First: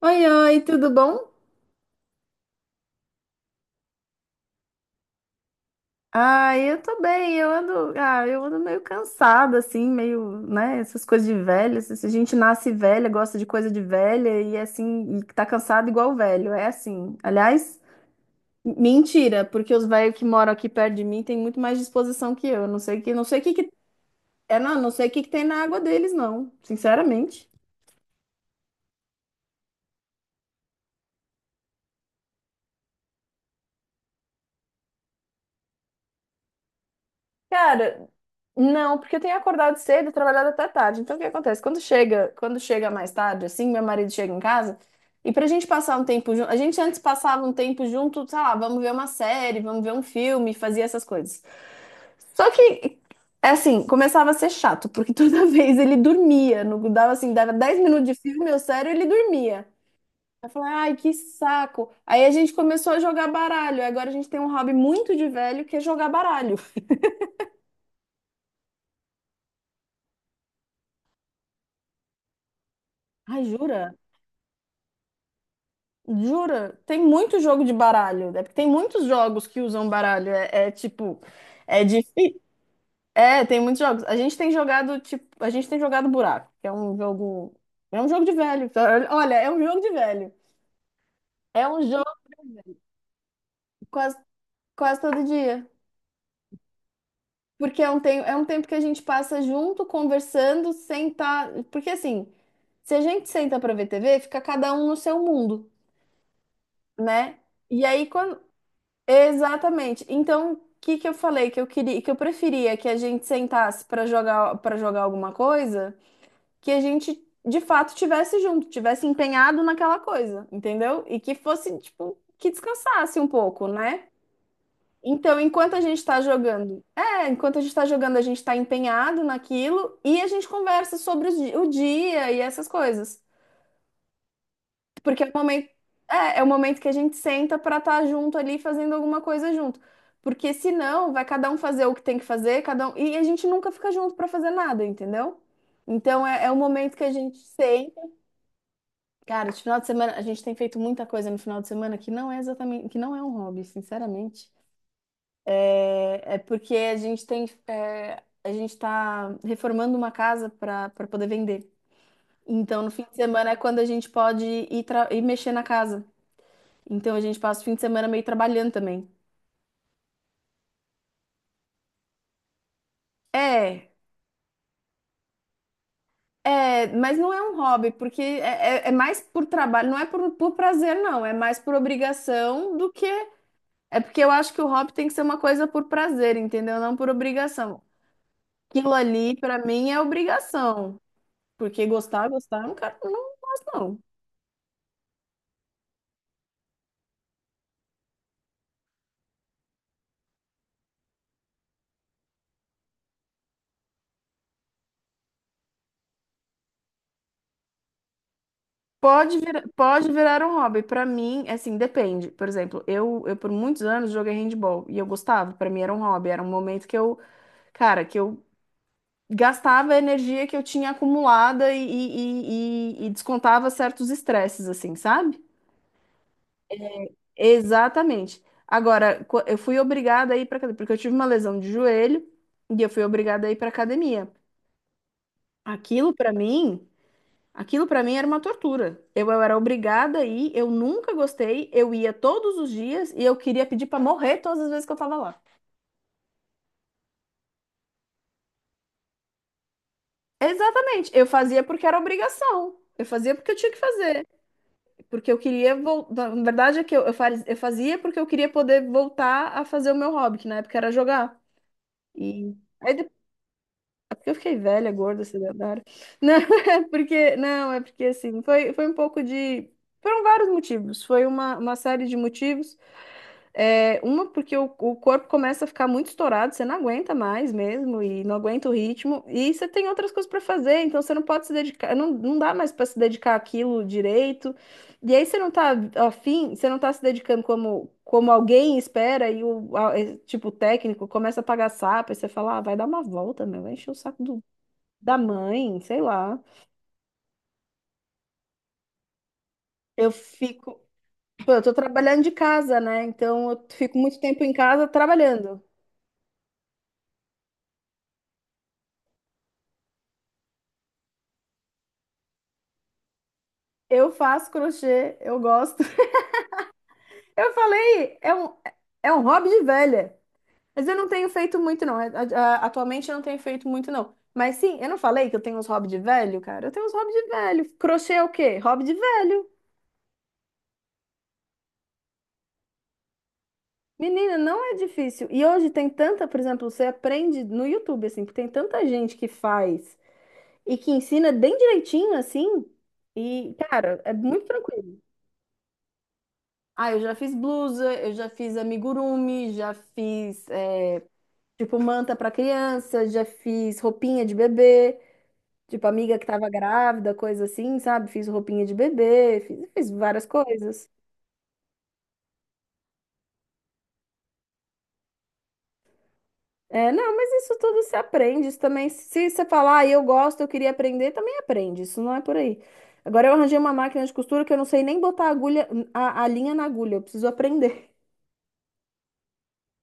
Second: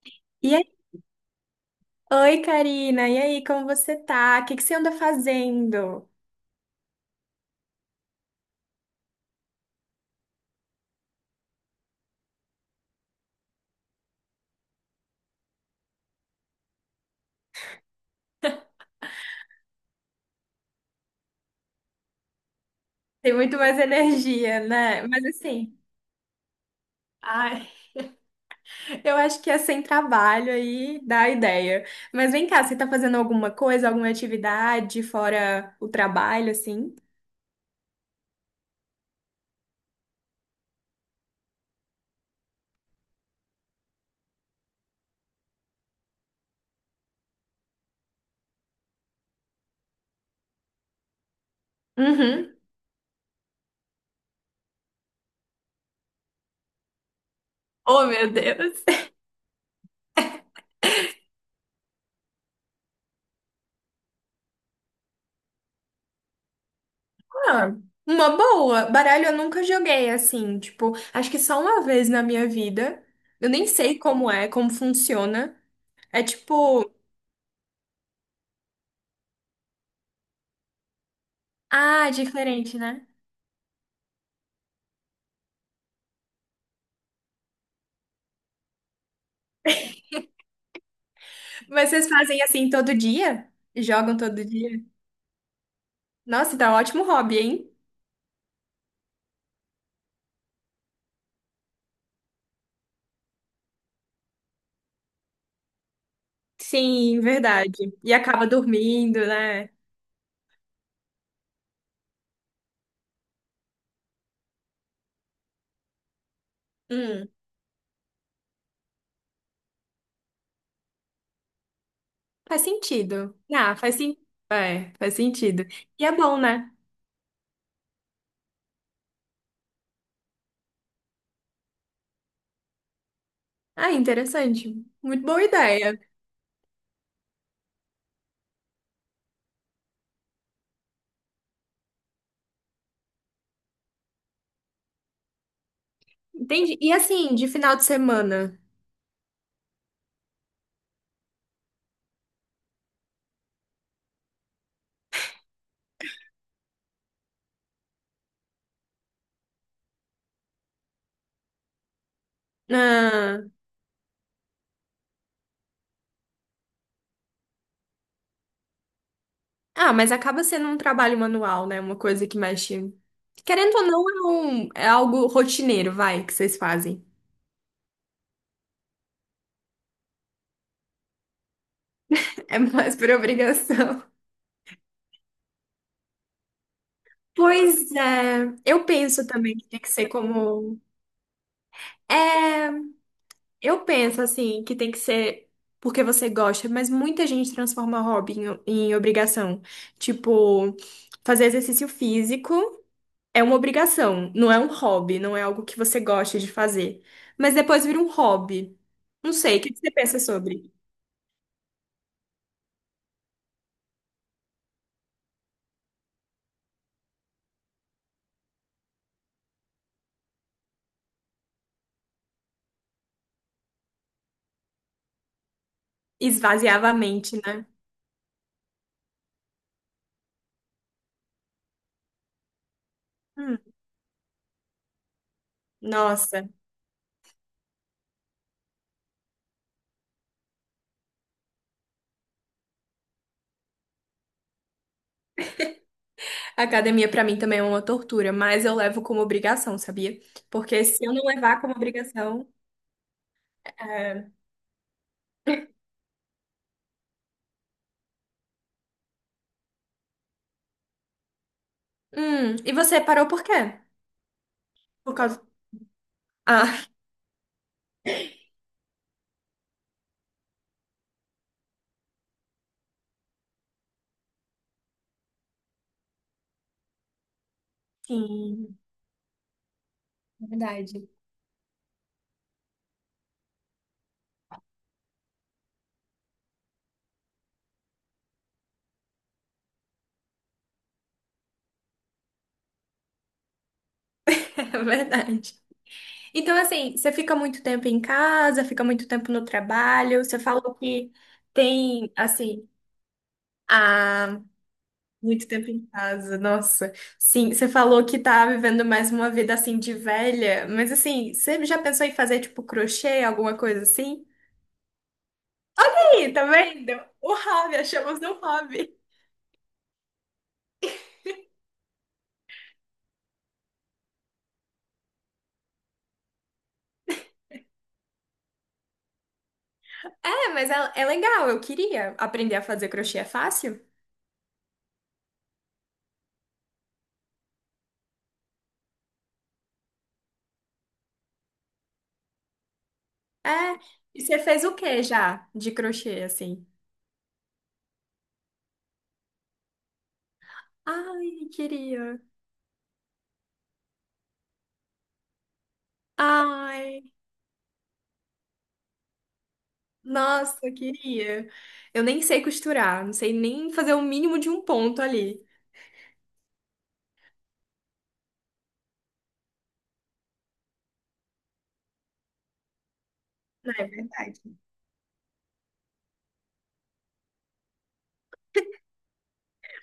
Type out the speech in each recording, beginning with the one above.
Oi, E oi, aí? tudo bom? Oi, Karina. E aí, como você tá? O que que você anda fazendo? Eu tô bem, eu ando, eu ando meio cansada, assim, meio, né, essas coisas de velho, se a gente nasce velha, gosta de coisa de velha e é assim, e tá cansado igual velho, é assim. Aliás, mentira, porque os velhos que moram aqui perto de mim têm muito mais disposição que eu, não sei que, não Tem sei o que muito que, mais é, energia, não, não né? sei o que Mas que tem na assim, água deles, não, sinceramente. ai, eu acho que é sem trabalho aí dá a ideia. Mas vem cá, você tá fazendo alguma coisa, alguma atividade fora o trabalho, assim? Cara, não, porque eu tenho acordado cedo, e trabalhado até tarde. Então, o que acontece? Quando chega mais tarde, assim, meu marido chega em casa, e pra gente passar um tempo junto, a gente antes passava um tempo junto, sei lá, vamos ver uma série, vamos ver um filme, fazia essas coisas. Só Uhum. que, é assim, começava a ser chato, porque toda vez ele dormia, no, dava assim, dava 10 minutos Oh, de meu filme, eu Deus. sério, ele dormia. Eu falei, ai, que saco. Aí a gente começou a jogar baralho. Agora a gente tem um hobby muito de velho que é jogar baralho. Ah, uma boa. Baralho eu nunca joguei assim, tipo, acho que só uma vez na minha vida. Ai, Eu nem jura? sei como é, como funciona. É Jura? tipo, Tem muito jogo de baralho, né? Porque tem muitos jogos que usam baralho. É, é tipo, é difícil. diferente, né? É, tem muitos jogos. A gente tem jogado, tipo, a gente tem jogado buraco, que é um jogo de velho. Olha, é um jogo de velho. É um Mas vocês jogo fazem assim todo dia? quase, Jogam todo dia? quase todo dia. Nossa, tá um ótimo hobby, hein? Porque é um, é um tempo que a gente passa junto, conversando, sentar. Porque assim, se a gente senta pra ver TV, fica cada um no seu mundo, Sim, né? verdade. E aí, E quando, acaba dormindo, né? exatamente. Então, o que que eu falei que eu queria, que eu preferia que a gente sentasse para jogar alguma coisa, que a gente Hum, de fato tivesse junto, tivesse empenhado naquela coisa, entendeu? E que fosse tipo que faz descansasse um sentido. pouco, Ah, faz né? sim. É, faz Então, sentido. E é bom, né? Enquanto a gente está jogando, a gente está empenhado naquilo e a gente conversa sobre o dia e essas coisas. Ah, interessante. Porque Muito é o boa momento, ideia. é, é o momento que a gente senta para estar junto ali fazendo alguma coisa junto. Porque senão vai cada um fazer o que tem que fazer, cada um, e a gente nunca fica junto para fazer nada, entendeu? Então é, é o Entendi. E momento que a assim, gente de final de senta. semana? Cara, esse final de semana, a gente tem feito muita coisa no final de semana que não é exatamente, que não é um hobby, sinceramente. É, é porque a gente tem, é, a gente está reformando uma casa para poder vender. Então, no fim de Ah, semana é quando a gente pode ir, ir mexer na casa. Então a gente passa o fim de semana meio trabalhando também. ah, mas acaba sendo um trabalho manual, né? Uma coisa que mexe. Querendo ou É, não, é, é algo rotineiro, vai, que vocês é, fazem. mas não é um hobby, porque é, é mais por trabalho, não é por prazer, não, é mais por É obrigação do mais que. por É obrigação. porque eu acho que o hobby tem que ser uma coisa por prazer, entendeu? Não por obrigação. Pois é, eu Aquilo penso ali, também pra que tem que mim, é ser como. obrigação. Porque gostar, É, gostar, eu não quero, não gosto, eu não. penso assim, que tem que ser porque você gosta, mas muita gente transforma hobby em, em obrigação. Tipo, fazer exercício físico é uma obrigação, não é um hobby, não é algo que você gosta de fazer. Mas depois vira um hobby. Não Pode sei, o vir, que que você pode pensa virar um sobre? hobby. Pra mim, é assim, depende. Por exemplo, eu por muitos anos joguei handball e eu gostava. Pra mim era um hobby, era um momento que eu, cara, que eu gastava a energia que eu tinha acumulada e, e descontava certos estresses, assim, sabe? Esvaziava a mente, né? Exatamente. Agora, eu fui obrigada a ir para academia, porque eu tive uma lesão de joelho e eu fui obrigada a ir Hum, para academia. Aquilo para nossa. mim, aquilo para mim era uma tortura. Eu era obrigada a ir, eu nunca gostei, eu ia todos os dias e eu queria pedir para morrer todas as vezes que eu tava lá. A academia pra mim também é uma tortura, mas eu levo como obrigação, sabia? Porque se Exatamente, eu não eu levar fazia como porque era obrigação, obrigação. Eu fazia porque eu tinha que fazer. é... Porque eu queria voltar. Na verdade, é que eu, eu fazia porque eu queria poder voltar a fazer o meu hobby, que na época era jogar. E e aí você depois... parou por quê? é eu fiquei velha, Por gorda, causa... sedentária. Não, é Ah, porque. Não, é porque assim, foi, foi um pouco de. Foram vários motivos. Foi uma série de motivos. É, uma, porque o corpo começa a ficar muito estourado, você não aguenta mais mesmo e não aguenta o sim, ritmo. E você tem outras coisas para é fazer, então verdade. você não pode se dedicar, não, não dá mais para se dedicar àquilo direito. E aí você não tá afim, você não tá se dedicando como, como alguém espera, e é, tipo o técnico começa a pagar sapo, e você fala, ah, vai dar uma volta, meu, vai encher o saco do, É da verdade. mãe, sei lá. Então, assim, você fica muito tempo em casa, fica muito tempo no Eu trabalho, você falou fico. que Pô, eu tô tem, trabalhando de assim, casa, né? Então eu fico muito ah, tempo em casa muito trabalhando. tempo em casa, nossa. Sim, você falou que tá vivendo mais uma vida, assim, de velha, mas, assim, você já pensou em fazer, tipo, crochê, alguma coisa Eu assim? faço crochê, eu gosto. Ih, tá vendo? O Eu hobby, falei, achamos um hobby. é um hobby de velha. Mas eu não tenho feito muito, não. Atualmente eu não tenho feito muito, não. Mas sim, eu não falei que eu tenho uns hobbies de velho, cara? Eu tenho uns hobbies de velho. Crochê é o quê? Hobby de velho. É, mas é legal, eu queria aprender a fazer crochê, é fácil? Menina, não é difícil. E hoje tem tanta, por exemplo, você aprende no YouTube, assim, que tem tanta gente que faz e que ensina bem direitinho, assim. É. E, cara, é E você muito fez o tranquilo. que já de crochê, assim? Ah, eu já fiz blusa, eu já fiz amigurumi, já fiz. É, Ai, tipo, manta queria. pra criança, já fiz roupinha de bebê, tipo, amiga que tava Ai, grávida, coisa assim, sabe? Fiz roupinha de bebê, fiz, fiz várias nossa, coisas. queria. Eu nem sei costurar, não sei nem fazer o mínimo de um ponto ali. É, não, mas isso tudo se aprende, isso também, se você falar, ah, eu gosto, eu queria aprender, também aprende, isso não é por aí. Agora eu arranjei uma Não é máquina de verdade. costura que eu não sei nem botar a agulha, a linha na agulha, eu preciso aprender.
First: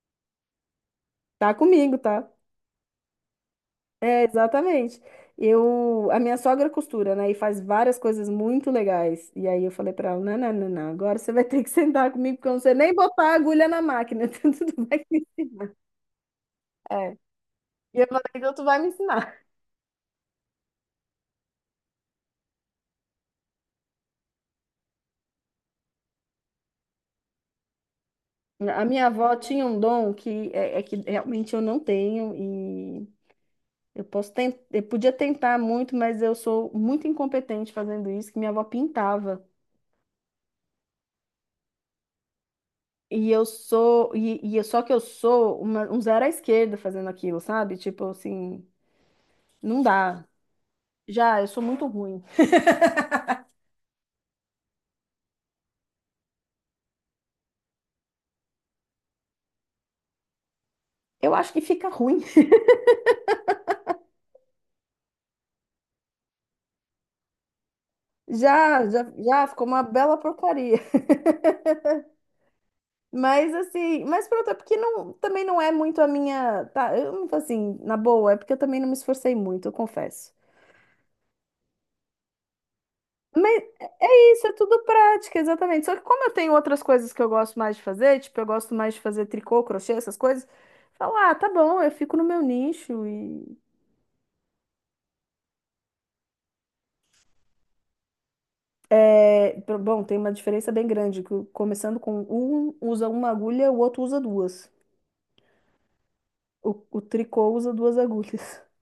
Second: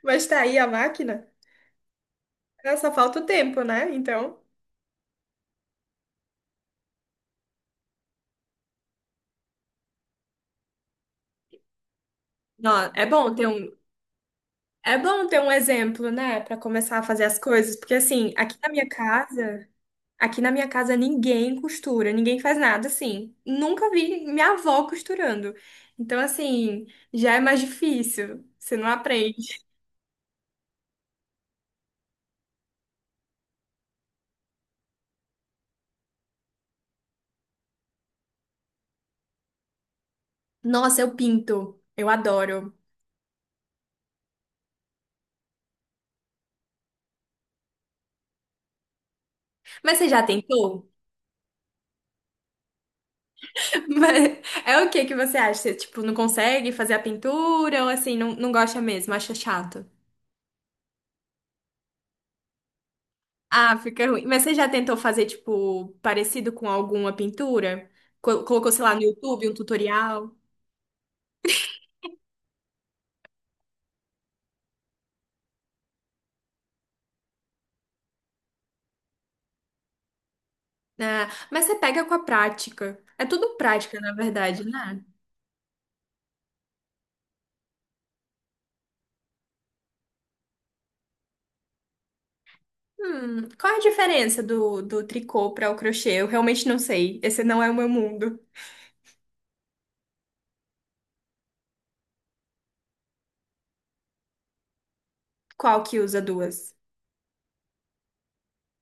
Mas tá aí a máquina. Tá comigo, tá? Ah, Só falta o tempo, né? É, Então. exatamente. Eu, a minha sogra costura, né? E faz várias coisas muito legais. E aí eu falei pra ela, não. Agora você vai ter que sentar comigo, porque eu não sei Não, nem botar a agulha na máquina. Então tu é vai me bom ter um ensinar. exemplo, né, Pra começar a É. fazer as coisas, porque E eu falei, assim, então tu vai me ensinar. Aqui na minha casa ninguém costura, ninguém faz nada assim. Nunca vi minha avó costurando. Então, assim, já é mais difícil. Você A não minha avó aprende. tinha um dom que é, é que realmente eu não tenho e eu posso tentar, eu podia tentar muito, mas eu sou muito incompetente fazendo isso, que minha avó pintava. Nossa, eu pinto. Eu adoro. E eu sou, e, só que eu sou um zero à esquerda fazendo aquilo, sabe? Tipo assim, não Mas você já dá. tentou? Já, eu sou muito ruim. Mas é o que que você acha? Você, tipo, não consegue fazer a pintura ou assim, não, não gosta mesmo, acha chato? Eu acho que fica ruim. Ah, fica ruim. Mas você já tentou fazer, tipo, parecido com alguma pintura? Colocou, sei Já, lá, no já, já YouTube um ficou uma bela tutorial? porcaria. Mas assim, mas pronto, é porque não, também não é muito a minha, tá, eu não assim, na boa, é porque eu também não me esforcei muito, eu confesso. Ah, mas você pega com a prática. É tudo Mas prática, na é isso, é verdade, tudo né? prática, exatamente. Só que como eu tenho outras coisas que eu gosto mais de fazer, tipo, eu gosto mais de fazer tricô, crochê, essas coisas, falo, ah, tá bom, eu fico no meu nicho. Qual é a diferença do tricô para o crochê? Eu realmente não sei. Esse não é o meu mundo. É, bom, tem uma diferença bem grande, que começando com um usa uma agulha, o outro usa duas. Qual que usa duas? O tricô usa duas agulhas.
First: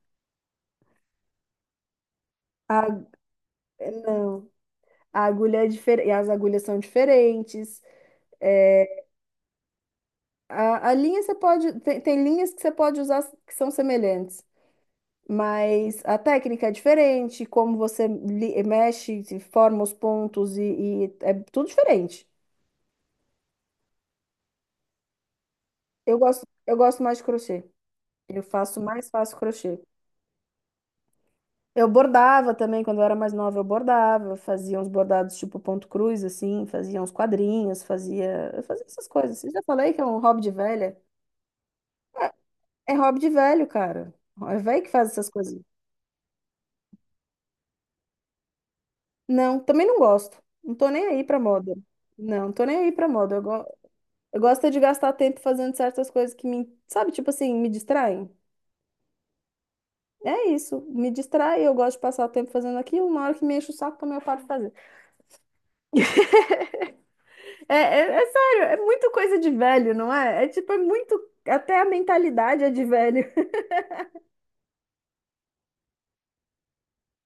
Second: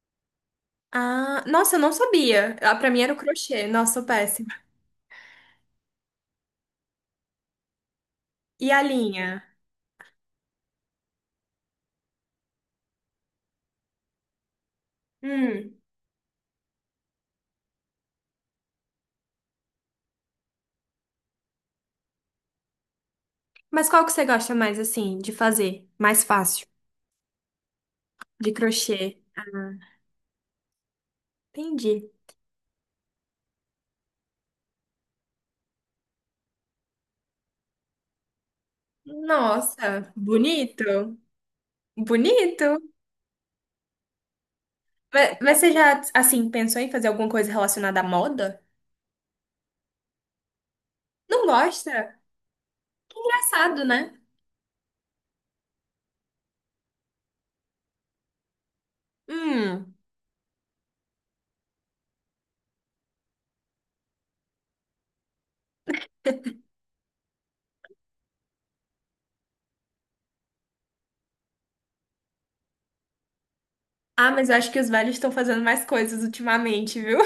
Ah, nossa, eu não sabia. Ah, A, para mim era o crochê. Nossa, sou péssima. não, a agulha é diferente, as agulhas são diferentes. E a É, linha? A linha você pode, tem, tem linhas que você pode usar que são semelhantes, Hum. mas a técnica é diferente, como você mexe, se forma os pontos e é tudo diferente. Mas qual que você gosta mais, assim, de fazer? Mais fácil. Eu gosto mais de crochê. Eu De faço crochê. mais fácil crochê. Eu Entendi. bordava também, quando eu era mais nova, eu bordava, fazia uns bordados tipo ponto cruz, assim, fazia uns quadrinhos, fazia, eu fazia essas coisas. Eu já falei que é Nossa, um hobby de velha? bonito. Bonito. É hobby de velho, cara. É velho que faz essas Mas coisas. você já, assim, pensou em fazer alguma coisa relacionada à moda? Não, também não gosto. Não tô nem aí pra Não moda. gosta? Não, tô nem aí pra moda. Eu, Engraçado, né? eu gosto é de gastar tempo fazendo certas coisas que me, sabe, tipo assim, me distraem. Hum. É isso, me distrai, eu gosto de passar o tempo fazendo aquilo, na hora que me enche o saco também eu paro de fazer. É, é, é sério, é muito coisa de velho, não é? É tipo, é muito. Até a mentalidade é de velho. Ah, mas eu acho que os velhos estão fazendo mais coisas ultimamente, viu?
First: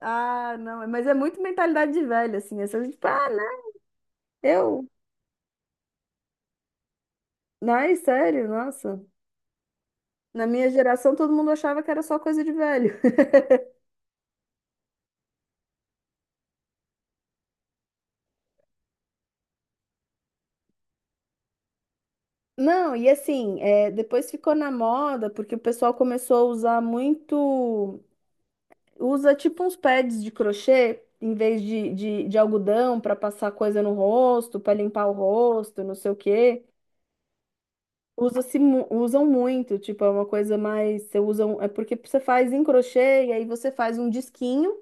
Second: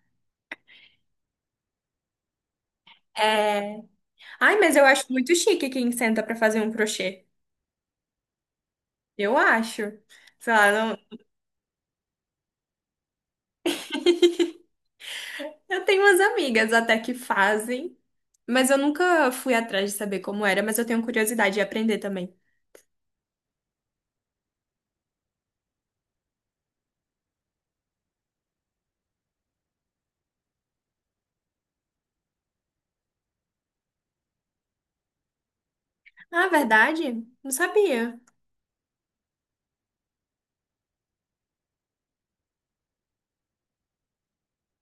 Ah, não, mas é muito mentalidade de velho, assim. Essa, tipo, ah, né? É. Ai, mas eu Eu. acho muito chique quem senta pra fazer um crochê. Ai, sério, nossa. Eu acho. Na Sei minha lá, geração, não... todo mundo achava que era só coisa de velho. Eu tenho umas amigas até que fazem, mas eu nunca fui atrás de saber como era, mas eu tenho curiosidade de aprender também. Não, e assim, é, depois ficou na moda, porque o pessoal começou a usar muito. Usa tipo uns pads de crochê, em vez de, de algodão, para passar coisa no rosto, para limpar o rosto, não sei o Ah, quê. verdade? Não sabia. Usa-se, usam muito, tipo, é uma coisa mais, você usa, é porque você faz em crochê e aí você faz um disquinho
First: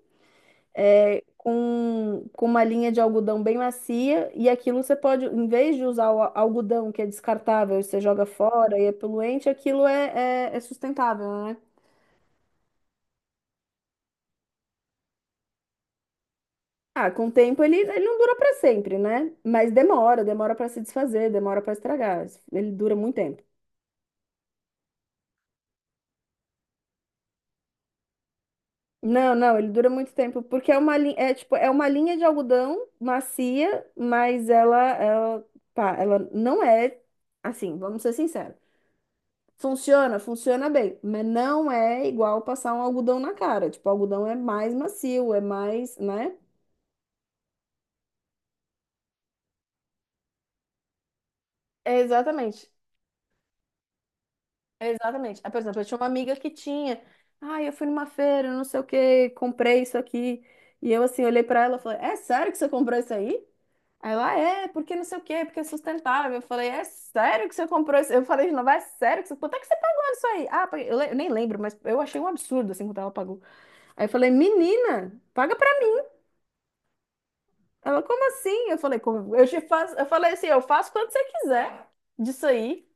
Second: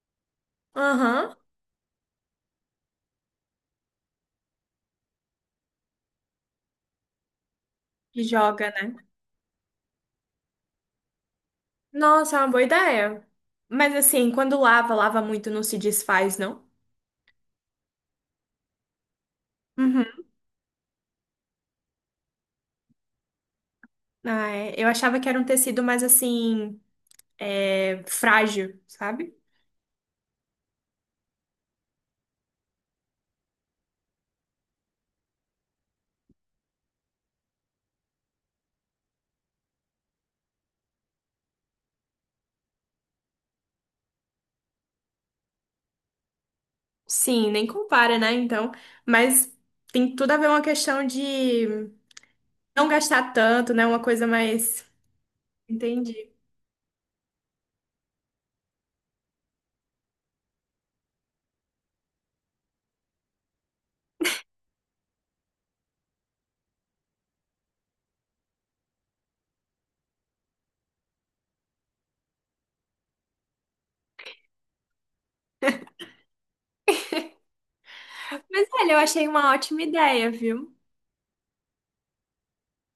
é, Aham. Com uma linha de algodão bem macia e aquilo você pode, em vez de usar o algodão que é descartável, e você joga E joga, fora e é né? poluente, aquilo é sustentável, né? Nossa, é uma boa ideia. Mas assim, quando lava, lava muito, não se desfaz, não? Ah, com o tempo ele não dura para sempre, né? Mas Uhum. Demora para se desfazer, demora para estragar, ele dura muito tempo. Ah, é. Eu achava que era um tecido mais assim, é, frágil, Não, sabe? não, ele dura muito tempo, porque é uma, é, tipo, é uma linha de algodão macia, mas ela, pá, ela não é assim, vamos ser sinceros. Funciona bem, mas não é igual passar um algodão na cara. Tipo, o algodão é mais macio, é mais, né? Sim, nem compara, né? Então, mas tem tudo a ver uma questão de É, exatamente, não gastar tanto, né? Uma coisa mais. é exatamente. Ah, por exemplo, eu tinha uma Entendi. amiga que tinha. Ah, eu fui numa feira, não sei o que, comprei isso aqui. E eu assim, olhei pra ela e falei, é sério que você comprou isso aí? Aí ela, é, porque não sei o quê, porque é sustentável. Eu falei, é sério que você comprou isso? Eu falei de novo, é sério que você... Quanto é que você pagou nisso aí? Ah, eu nem lembro, mas eu achei um absurdo, assim, quanto ela pagou. Aí eu falei, menina, paga pra mim. Ela, como Mas assim? Eu olha, falei, eu achei como? Eu uma te ótima faço... Eu ideia, falei assim, eu viu? faço quando você quiser disso aí.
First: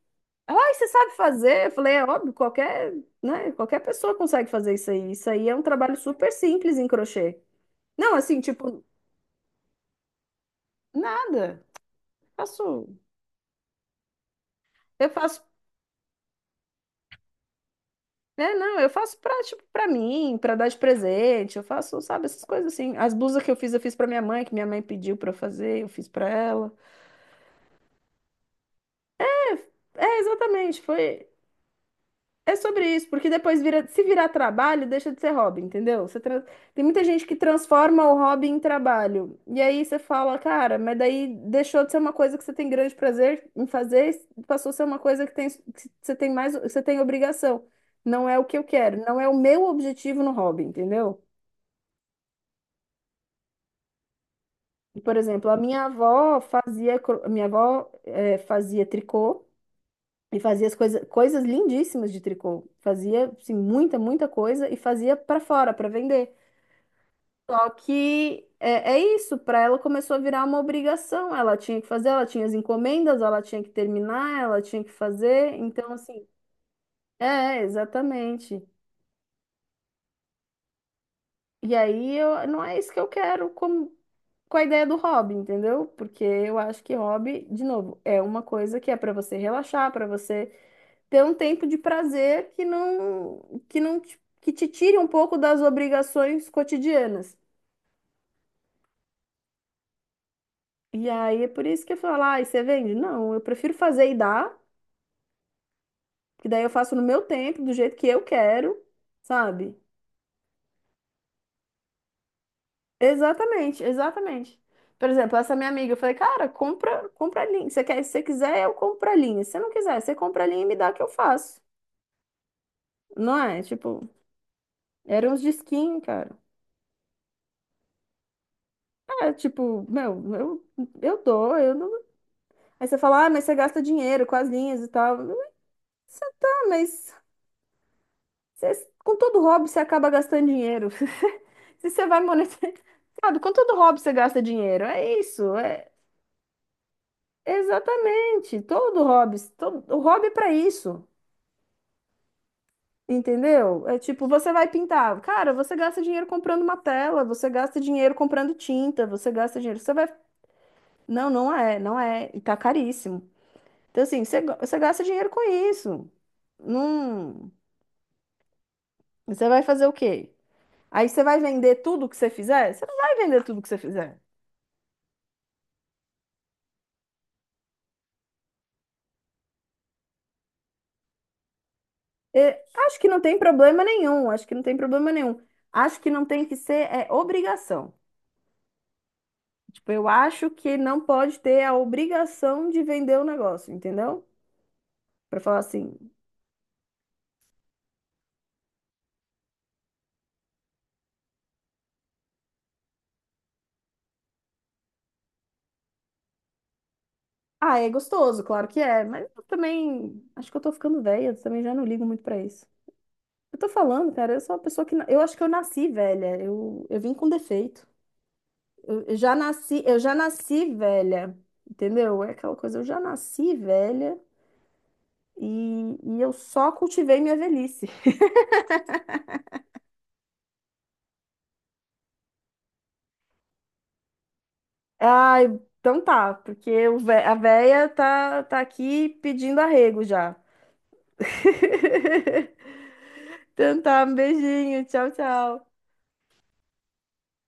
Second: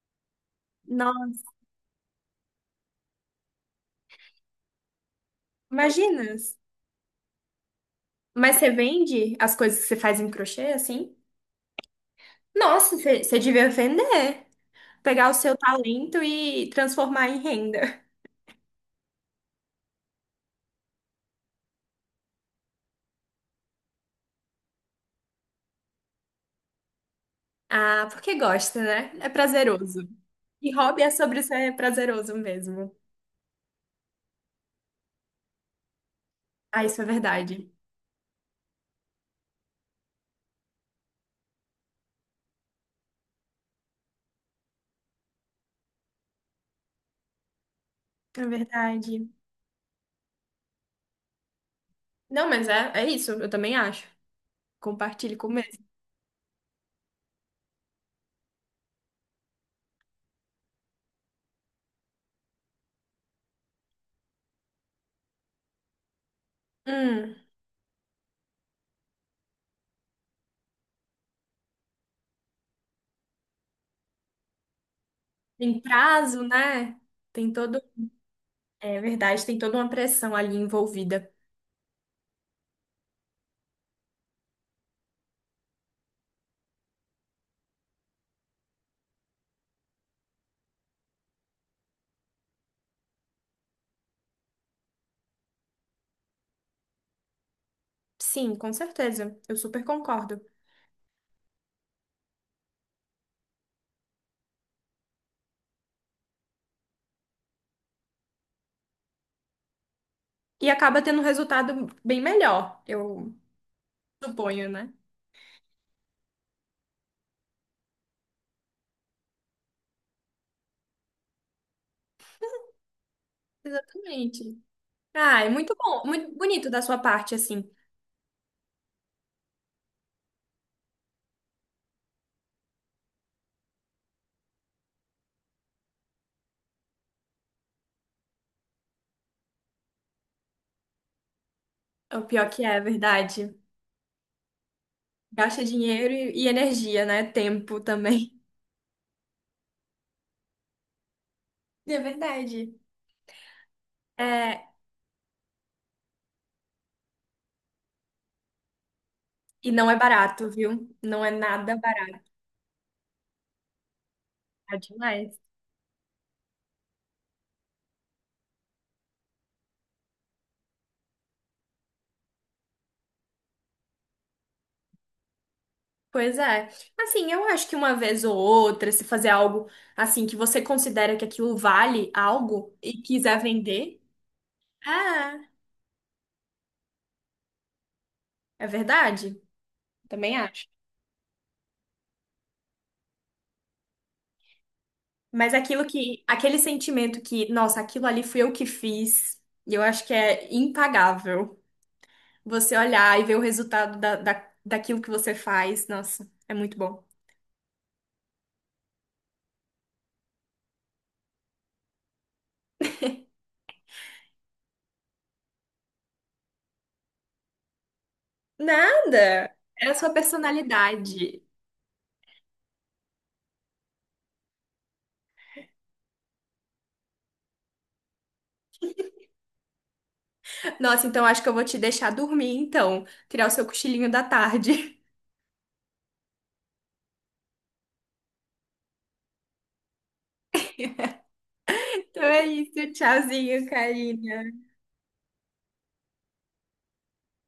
Ela, ai, você sabe Não, fazer? Eu falei, é óbvio, qualquer, né, qualquer pessoa consegue fazer isso aí. Isso aí é um trabalho imagina. super simples em crochê. Não, assim, Mas você tipo, vende as coisas que você faz em crochê, assim? nada. Faço... Nossa, você devia vender. Eu Pegar o faço seu talento e transformar em renda. é, não, eu faço pra, tipo, pra mim, pra dar de presente, eu faço, sabe, essas coisas assim. As blusas que eu fiz pra minha mãe, que minha mãe pediu pra eu fazer, eu fiz pra ela. Ah, porque gosta, né? É É, prazeroso. é, E exatamente, hobby é foi... sobre ser prazeroso É sobre mesmo. isso, porque depois vira, se virar trabalho, deixa de ser hobby, entendeu? Você tem Ah, muita isso é gente que verdade. transforma o hobby em trabalho. E aí você fala, cara, mas daí deixou de ser uma coisa que você tem grande prazer em fazer, passou a ser uma coisa que você tem mais, que você tem obrigação. Não é o É que eu quero, não é verdade. o meu objetivo no hobby, entendeu? Não, mas é isso, eu também acho. Por Compartilhe com exemplo, o a minha mesmo. avó fazia, minha avó fazia tricô e fazia as coisas lindíssimas de tricô. Fazia assim, muita coisa e fazia para fora, para vender. Hum, Só que é, é isso, para ela começou a virar uma obrigação. Ela tinha que fazer, ela tinha as encomendas, ela tinha que terminar, ela tinha que fazer. tem Então, assim, prazo, né? Tem é, todo. exatamente. É verdade, tem toda uma pressão ali envolvida. E aí eu, não é isso que eu quero como com a ideia do hobby, entendeu? Porque eu acho que hobby, de novo, é uma coisa que é para você relaxar, para você ter um tempo de prazer que não te, que te tire um pouco das obrigações cotidianas. Sim, com certeza. Eu super concordo. E aí é por isso que eu falo, ah, e você vende? Não, eu prefiro fazer e dar, que daí eu faço no meu tempo, do jeito que eu quero, sabe? E acaba tendo um resultado bem melhor, eu Exatamente, exatamente. suponho, né? Por exemplo, essa minha amiga, eu falei, cara, compra linha. Você quer, se você quiser, eu compro a linha. Se você não quiser, você compra a linha e me dá que eu faço. Não é? Tipo, Exatamente. eram Ah, uns é de muito bom, muito cara. bonito da sua parte, assim. É, tipo, eu dou, eu não. Aí você fala, ah, mas você gasta dinheiro com as linhas e tal. Você tá, mas com todo hobby você acaba gastando dinheiro. Se você É vai o pior que monetizar. é Sabe, com verdade. todo hobby você gasta dinheiro. É isso, Gasta é dinheiro e energia, né? Tempo também. exatamente. Todo hobby, todo, o hobby é pra isso. É verdade. Entendeu? É tipo, você vai É, pintar. Cara, você gasta dinheiro comprando uma tela, você gasta dinheiro comprando tinta, você gasta e dinheiro. não Você é vai barato, viu? Não não, é não nada é, não barato é. E tá caríssimo. Então, assim, você é você gasta dinheiro demais. com isso. Não. Você vai fazer o quê? Aí você vai vender tudo que você fizer? Você não vai vender tudo que você fizer. Pois é. Assim, eu acho que uma vez ou outra, se fazer algo assim que você considera que aquilo vale É, algo acho e que não tem quiser problema vender, nenhum. Acho que não tem problema ah, nenhum. Acho que não tem que ser é, obrigação. é verdade. Tipo, eu Também acho acho. que não pode ter a obrigação de vender o negócio, entendeu? Pra Mas falar aquilo assim, que, aquele sentimento que, nossa, aquilo ali fui eu que fiz, eu acho que é impagável. Você olhar e ver o resultado daquilo que você faz, nossa, é muito bom. ah, é gostoso, claro que é, mas eu também acho que eu tô ficando velha, também já não ligo muito pra isso. Eu tô falando, cara, eu sou uma pessoa que. Eu acho que eu nasci velha. Eu vim com defeito. Nada! É a Eu sua já nasci velha. personalidade. Entendeu? É aquela coisa, eu já nasci velha e eu só cultivei minha velhice. Nossa, então acho que eu vou te deixar dormir, então. Tirar o seu cochilinho da tarde. Ah, então tá, porque o a véia tá aqui pedindo arrego já. Então é isso, tchauzinho, Então tá, um Karina. beijinho, tchau, tchau.